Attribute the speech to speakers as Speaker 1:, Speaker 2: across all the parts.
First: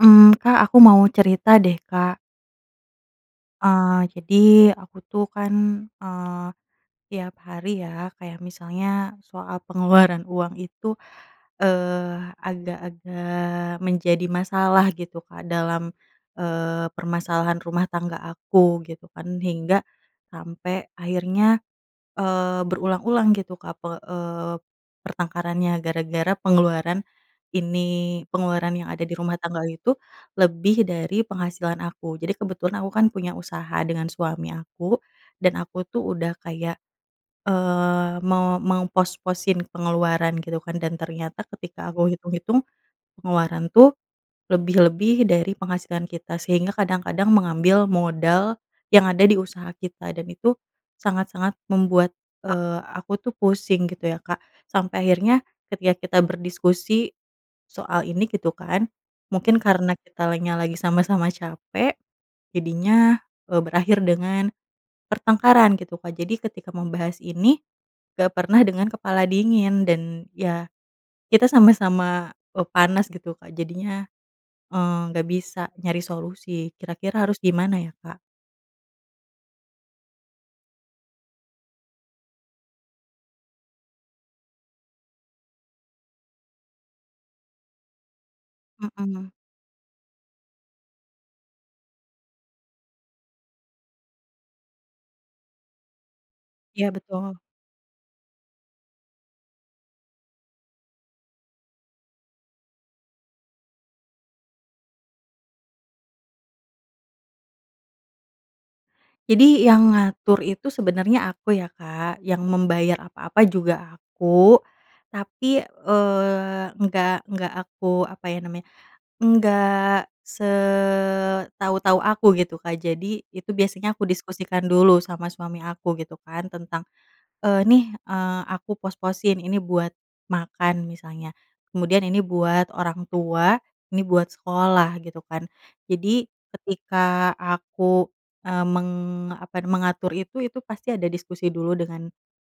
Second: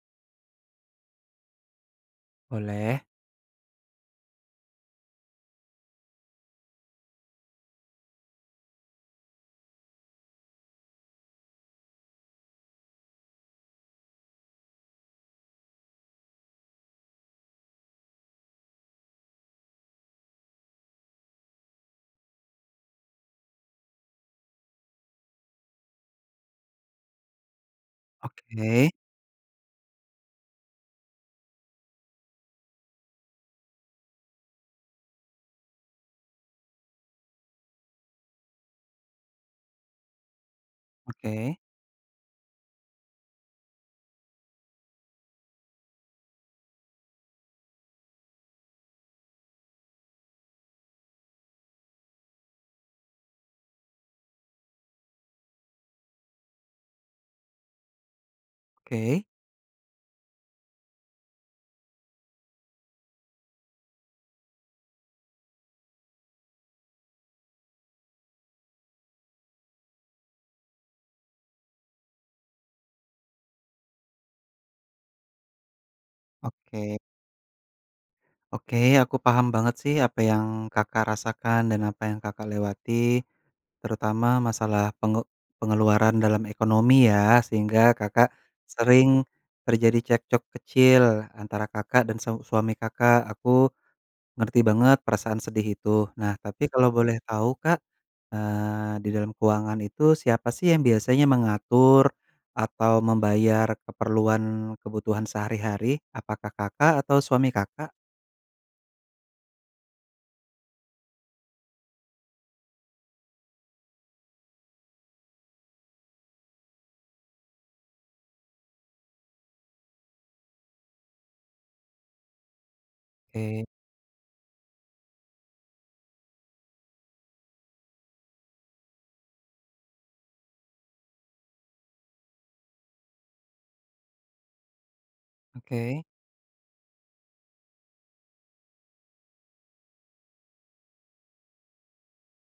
Speaker 1: Mmm, Kak, aku mau cerita deh, Kak.
Speaker 2: Boleh.
Speaker 1: Eee, jadi aku tuh kan, eee, tiap hari ya, kayak misalnya soal pengeluaran uang itu, eee, agak-agak menjadi masalah gitu, Kak, dalam, eee, permasalahan rumah tangga aku, gitu kan. Hingga sampai akhirnya, eee, berulang-ulang gitu, Kak, pe eee, pertengkarannya gara-gara pengeluaran ini. Pengeluaran yang
Speaker 2: Oke.
Speaker 1: ada di rumah tangga itu lebih dari penghasilan aku. Jadi kebetulan aku kan punya usaha dengan suami aku dan aku tuh udah kayak, eee, mau mengpos-posin pengeluaran gitu kan dan ternyata
Speaker 2: Oke.
Speaker 1: ketika aku hitung-hitung pengeluaran tuh lebih-lebih dari penghasilan kita. Sehingga kadang-kadang mengambil modal yang ada di usaha kita dan itu sangat-sangat membuat, eee, aku tuh pusing gitu ya, Kak. Sampai akhirnya ketika kita berdiskusi soal ini, gitu kan,
Speaker 2: Oke.
Speaker 1: mungkin karena kitanya lagi sama-sama capek, jadinya, eee, berakhir dengan pertengkaran gitu, Kak. Jadi ketika membahas ini nggak pernah dengan kepala dingin dan ya kita sama-sama, eee, panas gitu, Kak, jadinya, eee, nggak bisa nyari solusi.
Speaker 2: Oke.
Speaker 1: Kira-kira harus gimana ya, Kak?
Speaker 2: Oke, aku paham banget sih apa yang Kakak rasakan dan apa yang Kakak lewati, terutama masalah penge pengeluaran dalam ekonomi ya sehingga Kakak sering
Speaker 1: Mmm.
Speaker 2: terjadi cekcok kecil antara Kakak dan seu suami Kakak, aku ngerti banget perasaan sedih itu. Nah, tapi kalau
Speaker 1: Iya,
Speaker 2: boleh
Speaker 1: betul.
Speaker 2: tahu, Kak, eee, di dalam keuangan itu siapa sih yang biasanya mengatur atau membayar keperluan kebutuhan sehari-hari, apakah Kakak atau suami Kakak?
Speaker 1: Jadi yang ngatur itu sebenarnya aku ya, Kak, yang membayar apa-apa juga aku. Tapi, eee, nggak nggak aku, apa ya namanya, enggak setau-tau aku gitu, Kak. Jadi itu
Speaker 2: Oke.
Speaker 1: biasanya aku diskusikan dulu sama suami aku gitu kan tentang, eee, "Nih, eee, aku pos-posin ini buat makan," misalnya. Kemudian, "Ini buat orang tua, ini buat sekolah," gitu kan.
Speaker 2: Oke.
Speaker 1: Jadi ketika aku, eee, meng apa, mengatur itu, itu pasti ada diskusi dulu dengan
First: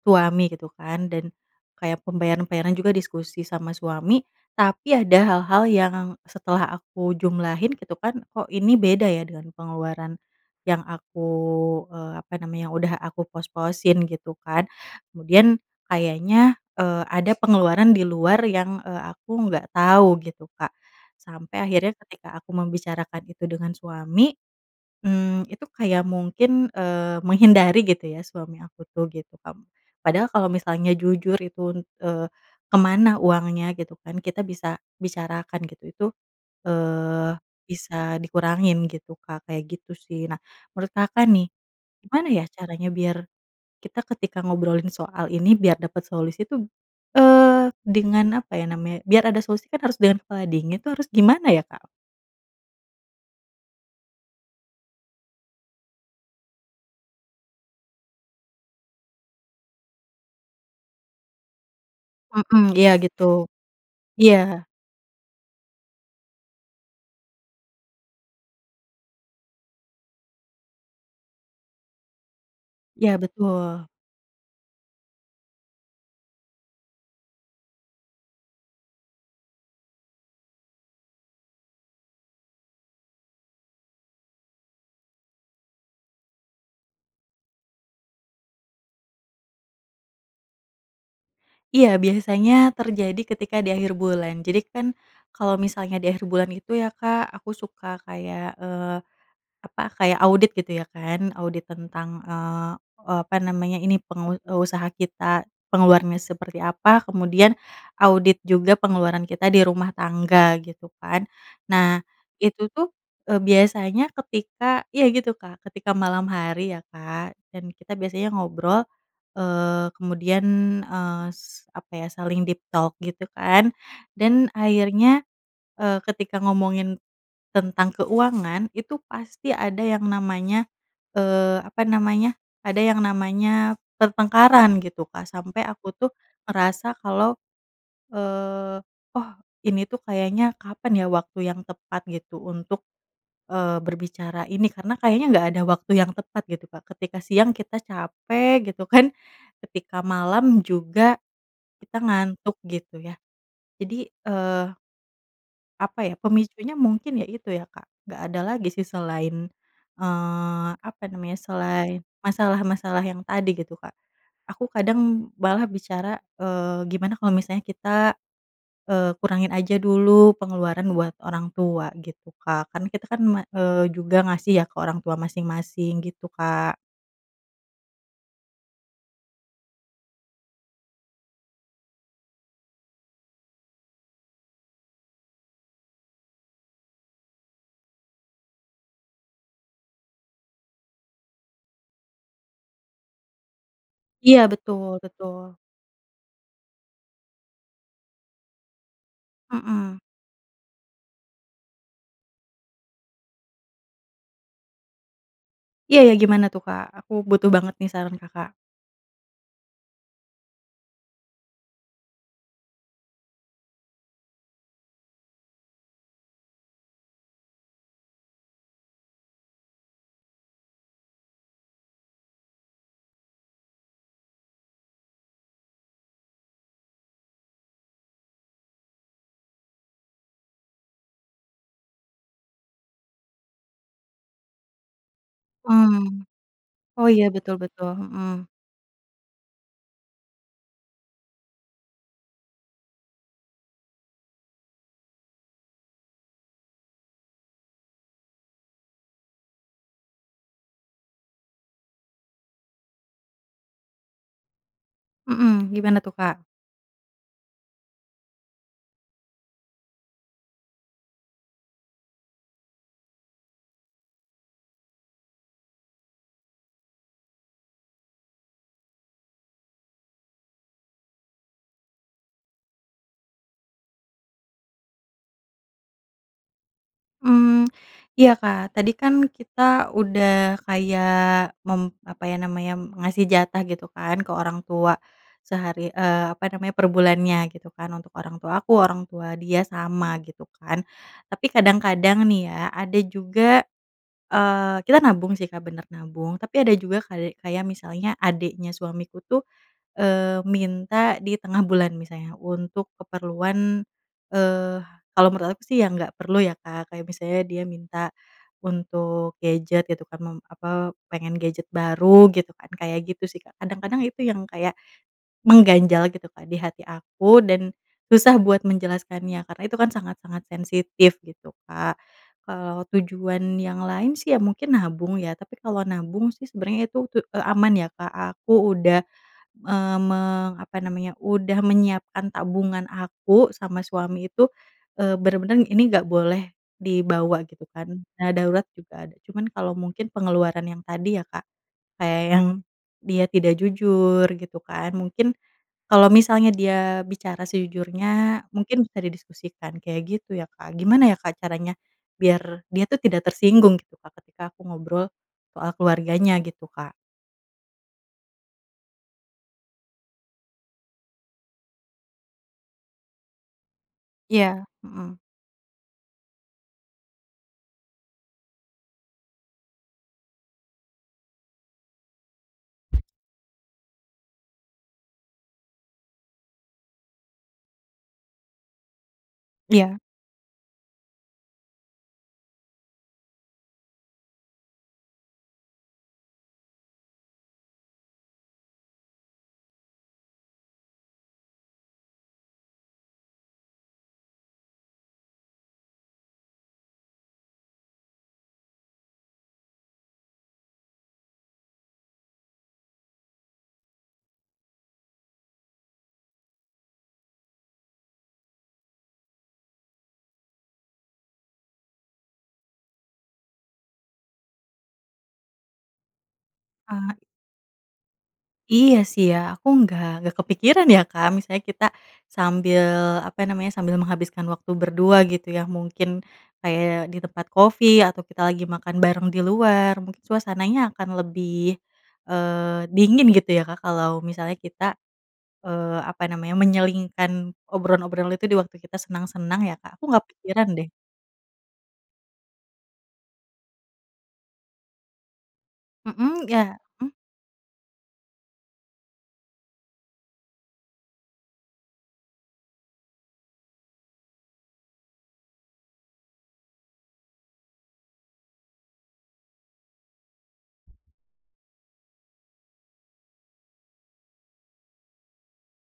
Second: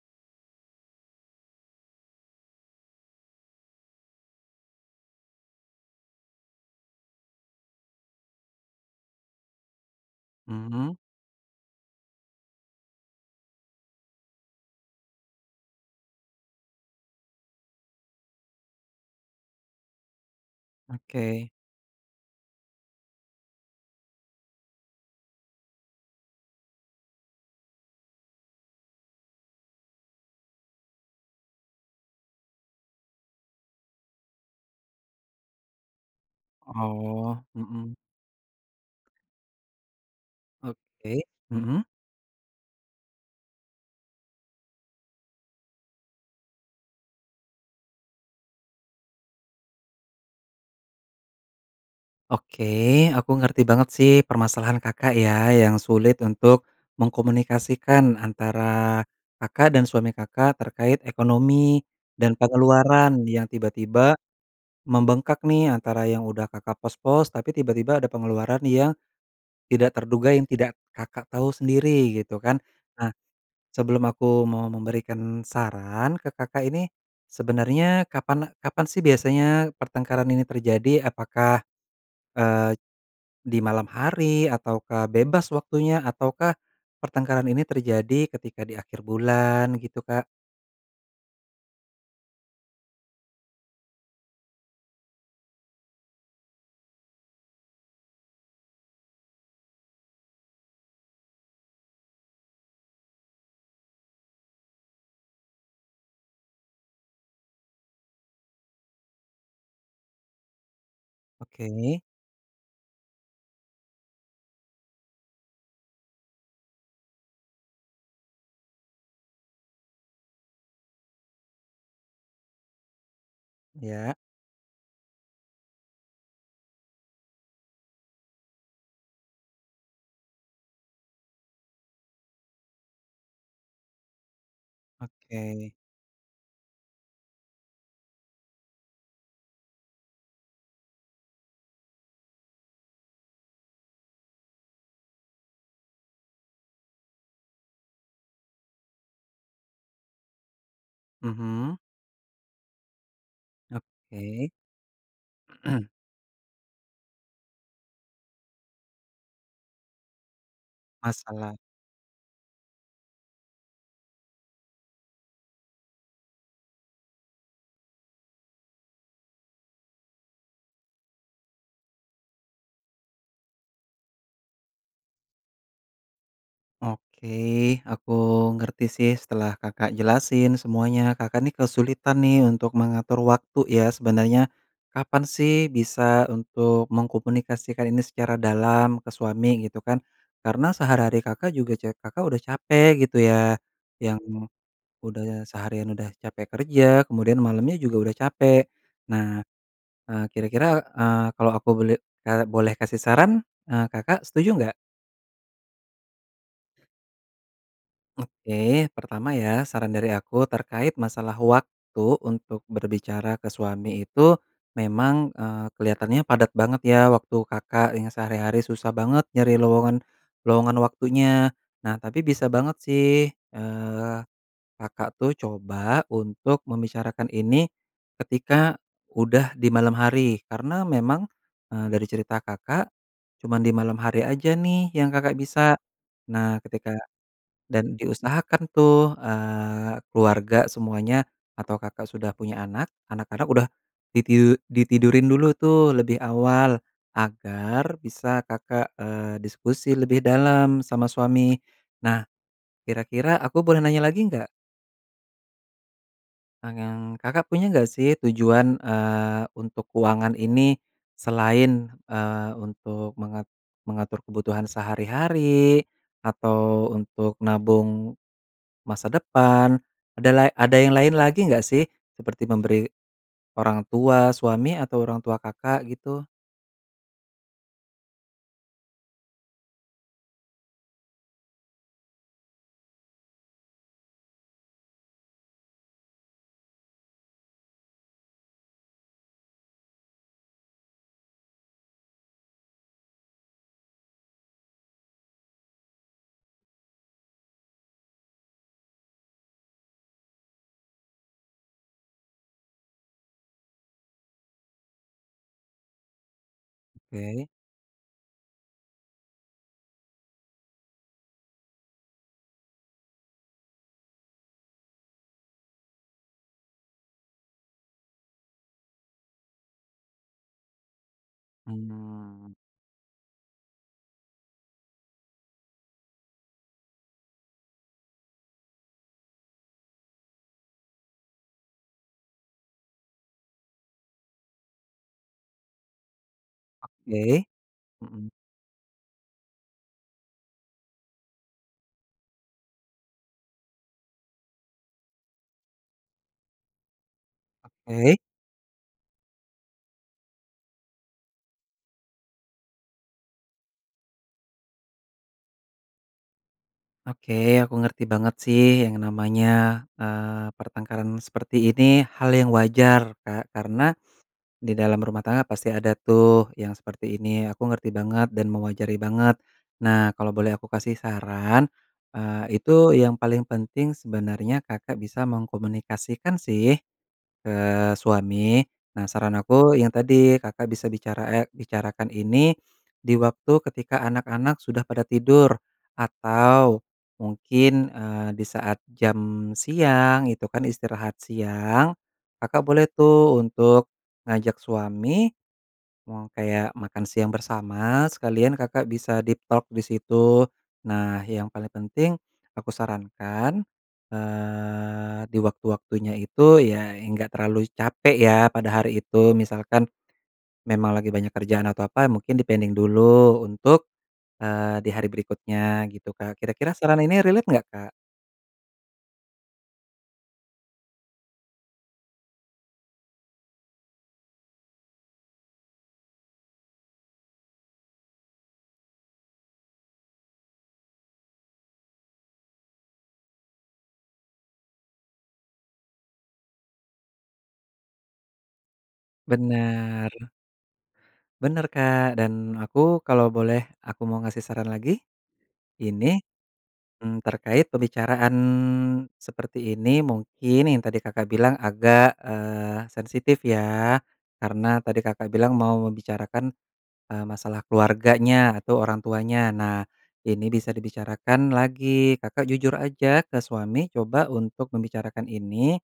Speaker 1: suami gitu kan. Dan kayak pembayaran-pembayaran juga diskusi sama suami, tapi ada hal-hal yang setelah aku jumlahin gitu kan, "Kok ini beda ya dengan pengeluaran yang
Speaker 2: Mmm.
Speaker 1: aku, eee, apa namanya yang udah aku pos-posin," gitu kan. Kemudian kayaknya, eee, ada pengeluaran di luar yang, eee, aku nggak tau gitu, Kak.
Speaker 2: Oke.
Speaker 1: Sampai akhirnya ketika aku membicarakan itu dengan suami, mmm, itu kayak mungkin, eee, menghindari gitu ya suami aku tuh gitu kam. Padahal kalau misalnya jujur itu un eee, ke mana uangnya gitu kan, kita bisa bicarakan gitu. Itu, eee,
Speaker 2: Oh, mmm.
Speaker 1: bisa dikurangin gitu, Kak, kayak gitu sih. Nah, menurut
Speaker 2: Oke,
Speaker 1: Kakak nih,
Speaker 2: mmm.
Speaker 1: gimana ya caranya biar kita ketika ngobrolin soal ini biar dapat solusi tuh, eee, dengan apa ya namanya biar ada solusi kan harus dengan kepala dingin itu harus gimana ya, Kak?
Speaker 2: Oke, aku ngerti banget sih permasalahan Kakak ya, yang sulit untuk mengkomunikasikan antara Kakak dan suami Kakak terkait ekonomi dan
Speaker 1: Mmm, iya gitu.
Speaker 2: pengeluaran yang tiba-tiba
Speaker 1: Iya.
Speaker 2: membengkak nih antara yang udah Kakak pos-pos, tapi tiba-tiba ada pengeluaran yang tidak terduga yang tidak Kakak tau sendiri gitu kan. Nah,
Speaker 1: Iya, betul.
Speaker 2: sebelum aku mau memberikan saran ke Kakak ini, sebenarnya kapan kapan sih biasanya pertengkaran ini terjadi? Apakah, eee, di malam hari ataukah bebas waktunya, ataukah pertengkaran ini terjadi ketika di akhir bulan gitu, Kak?
Speaker 1: Iya, biasanya terjadi ketika di akhir bulan. Jadi kan kalau misalnya di akhir bulan itu ya, Kak, aku suka kayak, eee, apa, kayak audit gitu ya kan. Audit tentang, eee, apa namanya, ini pengu eee, usaha kita pengeluarannya seperti apa, kemudian audit juga pengeluaran kita di rumah tangga, gitu kan.
Speaker 2: Oke.
Speaker 1: Nah, itu tuh, eee, biasanya ketika iya gitu, Kak, ketika malam hari ya, Kak, dan kita biasanya ngobrol, eee, kemudian, eee, s apa ya saling deep talk gitu kan,
Speaker 2: Ya.
Speaker 1: dan akhirnya, eee, ketika ngomongin tentang keuangan itu pasti ada yang namanya, eee, apa namanya, ada yang namanya pertengkaran gitu, Kak. Sampai
Speaker 2: Oke.
Speaker 1: aku tuh ngerasa kalau, eee, "Oh, ini tuh kayaknya kapan ya waktu yang tepat gitu untuk, eee, berbicara ini?" Karena kayaknya nggak ada waktu yang tepat gitu, Kak. Ketika siang kita capek gitu kan, ketika malam juga
Speaker 2: Mhm.
Speaker 1: kita ngantuk gitu ya. Jadi,
Speaker 2: Oke.
Speaker 1: eee apa ya, pemicunya mungkin ya itu ya, Kak, nggak ada lagi sih selain, eee, apa namanya,
Speaker 2: Masalah.
Speaker 1: selain masalah-masalah yang tadi gitu, Kak. Aku kadang malah bicara, "Eee, gimana kalo misalnya kita, eee, kurangin aja dulu pengeluaran buat orang tua," gitu Kak, kan kita kan ma eee, juga ngasih ya ke orang tua masing-masing gitu, Kak.
Speaker 2: Oke, aku ngerti sih setelah Kakak jelasin semuanya. Kakak nih kesulitan nih untuk mengatur waktu ya sebenarnya, kapan sih bisa untuk mengkomunikasikan ini secara dalam ke suami gitu kan. Karena sehari-hari Kakak juga ce Kakak udah capek gitu ya, yang
Speaker 1: Iya, betul
Speaker 2: udah
Speaker 1: betul.
Speaker 2: seharian udah capek kerja kemudian malamnya juga udah capek. Nah,
Speaker 1: Mmm.
Speaker 2: eee, kira-kira, eee, kalau aku boleh, eee, boleh kasih saran, eee, Kakak setuju nggak?
Speaker 1: Iya iya, gimana tuh, Kak? Aku butuh banget nih saran Kakak.
Speaker 2: Oke, pertama ya saran dari aku terkait masalah waktu untuk berbicara ke suami itu memang, eee, kelihatannya padat banget ya waktu Kakak yang sehari-hari susah banget nyari lowongan lowongan waktunya. Nah, tapi bisa banget sih, eee, Kakak tuh coba untuk membicarakan ini ketika udah di malam hari. Karena memang, eee, dari cerita Kakak cuman di malam hari aja nih yang Kakak bisa.
Speaker 1: Mmm.
Speaker 2: Nah, ketika
Speaker 1: Oh, ya betul betul.
Speaker 2: dan
Speaker 1: Hmm.
Speaker 2: diusahakan tuh, eee, keluarga semuanya atau Kakak sudah punya anak, anak Kakak udah ditiu ditidurin dulu tuh lebih awal agar bisa Kakak, eee, diskusi lebih dalam sama suami. Nah, kira-kira aku boleh nanya lagi nggak?
Speaker 1: Mmm, gimana tuh, Kak?
Speaker 2: [unintelligible] Kakak punya nggak sih tujuan, eee, untuk keuangan ini selain, eee, untuk mengat mengatur kebutuhan sehari-hari atau untuk nabung masa depan, ada lai ada yang lain lagi nggak sih seperti memberi orang tua suami atau orang tua Kakak gitu?
Speaker 1: Mmm, iya, Kak. Tadi kan kita udah kayak mem apa ya namanya, ngasih jatah gitu kan ke orang tua, sehari, eee, apa namanya, per bulannya, gitu kan, untuk orang tua aku, orang tua dia sama, gitu kan. Tapi kadang-kadang nih ya, ada juga, eee, kita nabung sih, Kak, bener, nabung, tapi ada juga kali kayak misalnya adiknya suamiku tuh, eee, minta di tengah bulan misalnya untuk keperluan, eee, kalau menurut aku sih yang nggak perlu ya, Kak, kayak misalnya
Speaker 2: Oke.
Speaker 1: dia minta untuk gadget, gitu kan, mem apa, pengen gadget baru, gitu kan, kayak gitu sih, Kak. Kadang-kadang itu yang kayak mengganjal, gitu, Kak, di hati aku dan susah buat menjelaskannya, karena itu kan sangat-sangat sensitif, gitu, Kak.
Speaker 2: Mmm.
Speaker 1: Kalau tujuan yang lain sih, ya mungkin nabung ya, tapi kalau nabung sih sebenarnya itu ke, eee, aman ya, Kak, aku udah, eee, me apa namanya, udah menyiapkan tabungan aku sama suami itu, eee, bener-bener ini nggak boleh dibawa,
Speaker 2: Oke.
Speaker 1: gitu kan.
Speaker 2: Mhm.
Speaker 1: Dana darurat juga ada, cuman kalau mungkin pengeluaran yang tadi, ya Kak, kayak yang dia tidak jujur, gitu kan, mungkin kalau misalnya dia bicara
Speaker 2: Oke.
Speaker 1: sejujurnya mungkin bisa didiskusikan, kayak gitu, ya, Kak. Gimana ya, Kak, caranya biar dia tuh tidak tersinggung, gitu, Kak, ketika aku ngobrol soal keluarganya, gitu, Kak?
Speaker 2: Oke, aku ngerti banget, sih, yang namanya, eee, pertengkaran seperti ini hal yang wajar, Kak. Karena
Speaker 1: Iya,
Speaker 2: di dalam
Speaker 1: mhm.
Speaker 2: rumah tangga, pasti ada tuh, yang seperti ini, aku ngerti banget dan mewajari banget. Nah, kalau boleh aku kasih saran, eee, itu yang paling penting sebenarnya Kakak bisa mengkomunikasikan sih ke suami. Nah, saran aku yang
Speaker 1: Iya.
Speaker 2: tadi, Kakak bisa bicara, eee, bicarakan ini di waktu ketika anak-anak sudah pada tidur atau mungkin, eee, di saat jam siang, itu kan istirahat siang, Kakak boleh tuh untuk ngajak suami, mau kayak makan siang bersama sekalian Kakak bisa deep talk di situ. Nah, yang paling penting aku sarankan, eee, di waktu-waktunya itu ya, enggak terlalu capek ya, pada hari itu, misalkan memang lagi banyak kerjaan atau apa, mungkin di-pending dulu untuk, eee, di hari berikutnya gitu, Kak. Kira-kira saran ini
Speaker 1: Eee.
Speaker 2: relate nggak, Kak?
Speaker 1: Iya, sih, ya, aku nggak nggak kepikiran ya, Kak, misalnya kita sambil, apa namanya, sambil menghabiskan waktu berdua, gitu ya. Mungkin kayak di tempat kopi atau kita lagi makan bareng di luar, mungkin suasananya akan lebih, eee, dingin, gitu ya, Kak, kalau misalnya kita, eee, apa namanya, menyelingkan obrolan-obrolan itu di waktu kita senang-senang ya, Kak. Aku
Speaker 2: Bener.
Speaker 1: nggak kepikiran, deh.
Speaker 2: Bener, Kak, dan aku kalau boleh aku mau ngasih saran lagi. Ini,
Speaker 1: Mhm, ya, mmm?
Speaker 2: mmm, terkait pembicaraan seperti ini, mungkin yang tadi Kakak bilang agak, eee, sensitif ya, karena tadi Kakak bilang mau membicarakan, eee, masalah keluarganya atau orang tuanya, nah, ini bisa dibicarakan lagi, Kakak jujur aja ke suami coba untuk membicarakan ini,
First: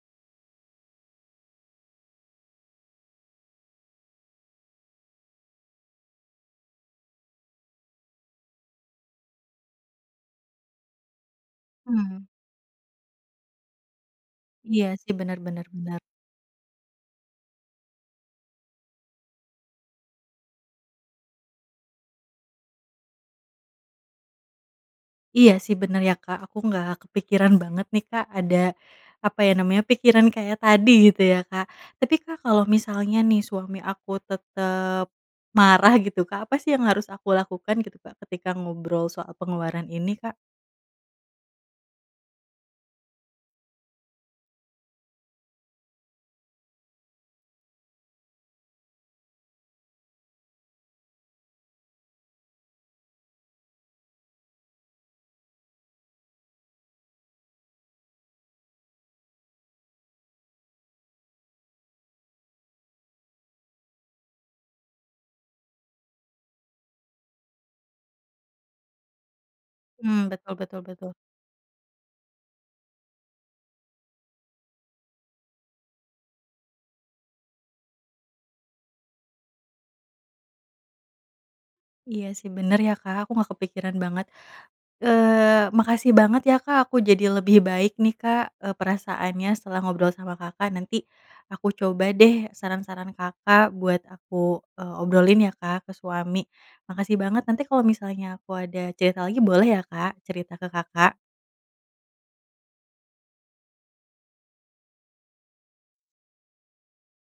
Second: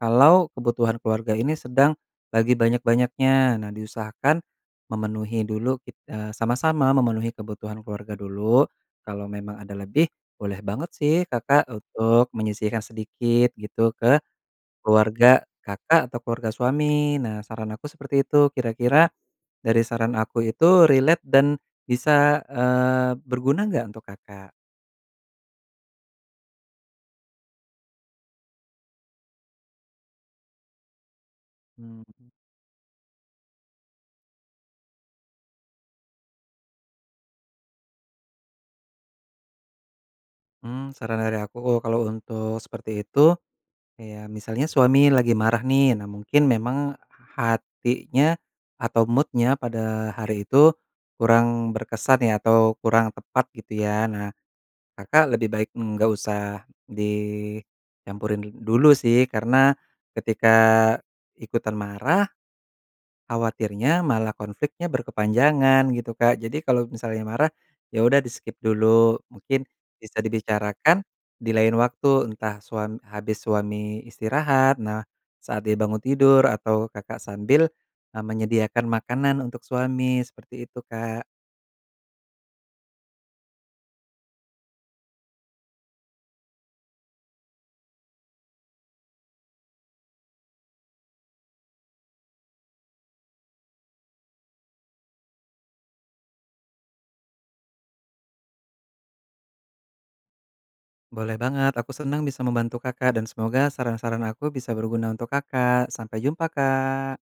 Speaker 2: kalau kebutuhan keluarga ini sedang lagi banyak-banyaknya. Nah, diusahakan memenuhi dulu, kit eee, sama-sama memenuhi kebutuhan keluarga dulu, kalau memang ada lebih boleh banget sih, Kakak
Speaker 1: Mmm.
Speaker 2: untuk menyisihkan sedikit gitu, ke
Speaker 1: Iya sih, bener
Speaker 2: keluarga
Speaker 1: bener bener.
Speaker 2: Kakak atau keluarga suami. Nah, saran aku seperti itu. Kira-kira dari saran aku itu relate dan bisa, eee, berguna nggak untuk Kakak?
Speaker 1: Iya, sih, bener ya, Kak, aku nggak kepikiran banget nih, Kak, ada, apa ya namanya, pikiran kayak tadi gitu ya, Kak. Tapi,
Speaker 2: Mmm.
Speaker 1: Kak, kalau misalnya nih, suami aku tetap marah, gitu, Kak, apa sih yang harus aku lakukan, gitu, Kak, ketika ngobrol soal pengeluaran ini, Kak?
Speaker 2: Mmm, saran dari aku, uh, kalau untuk seperti itu ya, misalnya suami lagi marah nih, nah, mungkin memang hatinya atau mood-nya pada hari itu kurang berkesan ya, atau kurang tepat, gitu ya. Nah, Kakak lebih baik nggak usah dicampurin dul dulu sih, karena ketika ikutan marah, khawatirnya malah konfliknya berkepanjangan, gitu, Kak. Jadi kalau misalnya marah, ya udah, di-skip dulu, mungkin bisa
Speaker 1: Mmm, betul betul
Speaker 2: dibicarakan
Speaker 1: betul.
Speaker 2: di lain waktu, entah suam habis suami istirahat. Nah, saat dia bangun tidur, atau Kakak sambil, eee, menyediakan makanan untuk suami. Seperti itu, Kak.
Speaker 1: Iya, sih, bener, ya, Kak. Aku nggak kepikiran banget. Eee, makasih banget ya, Kak, aku jadi lebih baik nih, Kak, eee, perasaannya setelah ngobrol sama Kakak. Nanti aku coba deh saran-saran Kakak buat aku, eee, obrolin ya, Kak, ke suami. Makasih banget, nanti kalau misalnya aku ada cerita lagi boleh ya, Kak, cerita ke Kakak.
Speaker 2: Boleh banget, aku senang bisa membantu Kakak dan semoga saran-saran aku bisa berguna untuk Kakak, sampai jumpa, Kak.